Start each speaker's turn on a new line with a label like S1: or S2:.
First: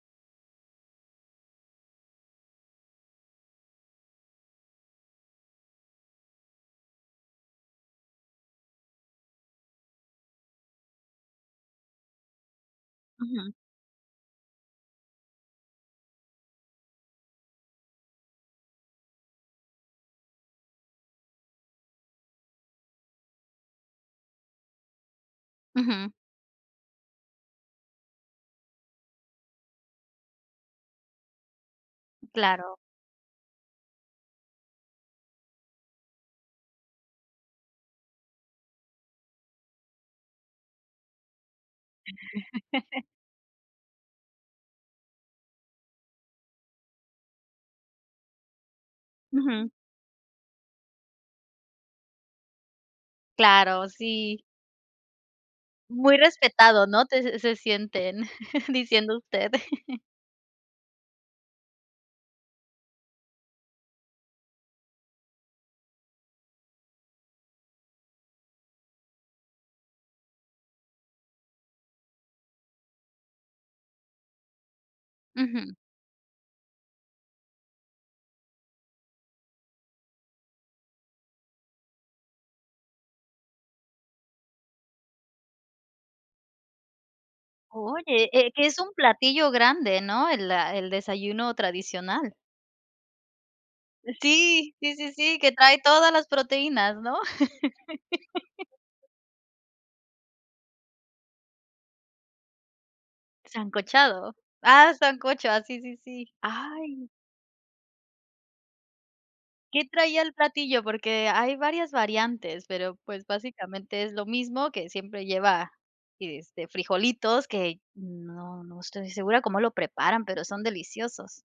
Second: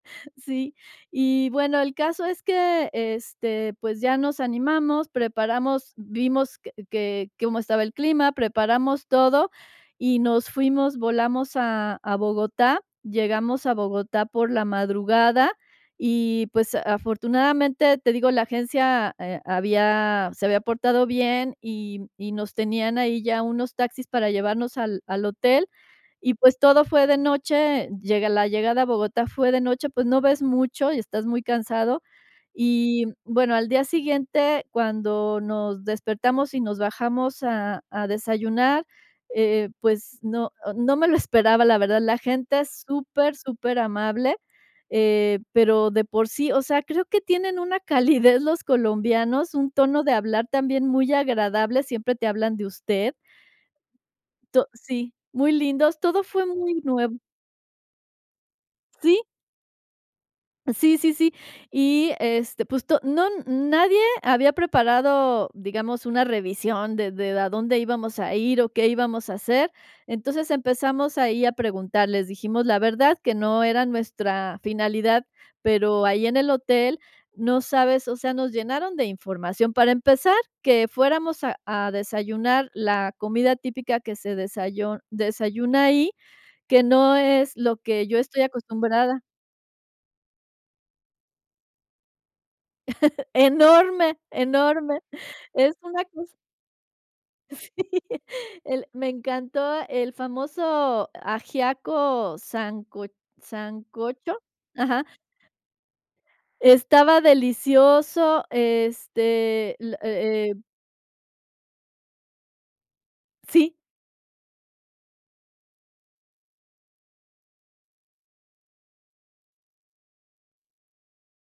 S1: Sí. Y, bueno, el caso es que, este, pues ya nos animamos, preparamos vimos que que cómo estaba el clima, preparamos todo y nos fuimos. Volamos a a Bogotá.
S2: Ujú.
S1: Llegamos a Bogotá por la madrugada y, pues, a afortunadamente, te digo, la agencia, eh, había se había portado bien y y nos tenían ahí ya unos taxis para llevarnos al al hotel.
S2: Ujú.
S1: Y, pues, todo fue de noche, llega la llegada a Bogotá fue de noche, pues no ves mucho y estás muy cansado.
S2: Claro.
S1: Y, mm, bueno, al día siguiente, cuando nos despertamos y nos bajamos a a desayunar, eh, pues no no me lo esperaba, la verdad. La gente es super, superamable, eh, pero de por sí, o sea, creo que tienen una calidez los colombianos,
S2: Ujú.
S1: un tono de hablar también muy agradable. Siempre te hablan de usted.
S2: Claro. Sí.
S1: To sí, muy lindos.
S2: Muy
S1: Todo fue muy
S2: respetado, ¿no?
S1: nuevo.
S2: Te se se sienten, diciendo
S1: Sí.
S2: usted.
S1: Sí, sí, sí. Y, este, pues to no nadie había preparado, digamos, una revisión de de a dónde íbamos a ir o qué íbamos a hacer. Entonces, empezamos ahí a preguntarles. Dijimos, la verdad, que no era nuestra finalidad.
S2: Ujú.
S1: Pero ahí en el hotel, no sabes, o sea, nos llenaron de información. Para empezar, que fuéramos a a desayunar la comida típica que se desayo desayuna ahí, que no es lo que yo
S2: Oye,
S1: estoy
S2: eh, que es un
S1: acostumbrada.
S2: platillo grande, ¿no? El la el desayuno tradicional. Eh,
S1: Enorme.
S2: sí, sí,
S1: Enorme.
S2: sí, sí, que
S1: Es
S2: trae
S1: una
S2: todas las
S1: cos
S2: proteínas, ¿no?
S1: Sí. El me encantó el famoso ajiaco sanco
S2: ¿Sancochado?
S1: ¿sancocho?
S2: Ah,
S1: Ajá.
S2: sancocho. Ah, sí, sí, sí. ¡Ay!
S1: Estaba delicioso, este,
S2: ¿Qué
S1: la
S2: traía el
S1: e eh
S2: platillo? Porque hay varias variantes, pero pues
S1: Sí.
S2: básicamente es lo mismo que siempre lleva, y, este, frijolitos que no no estoy segura cómo lo preparan, pero son deliciosos.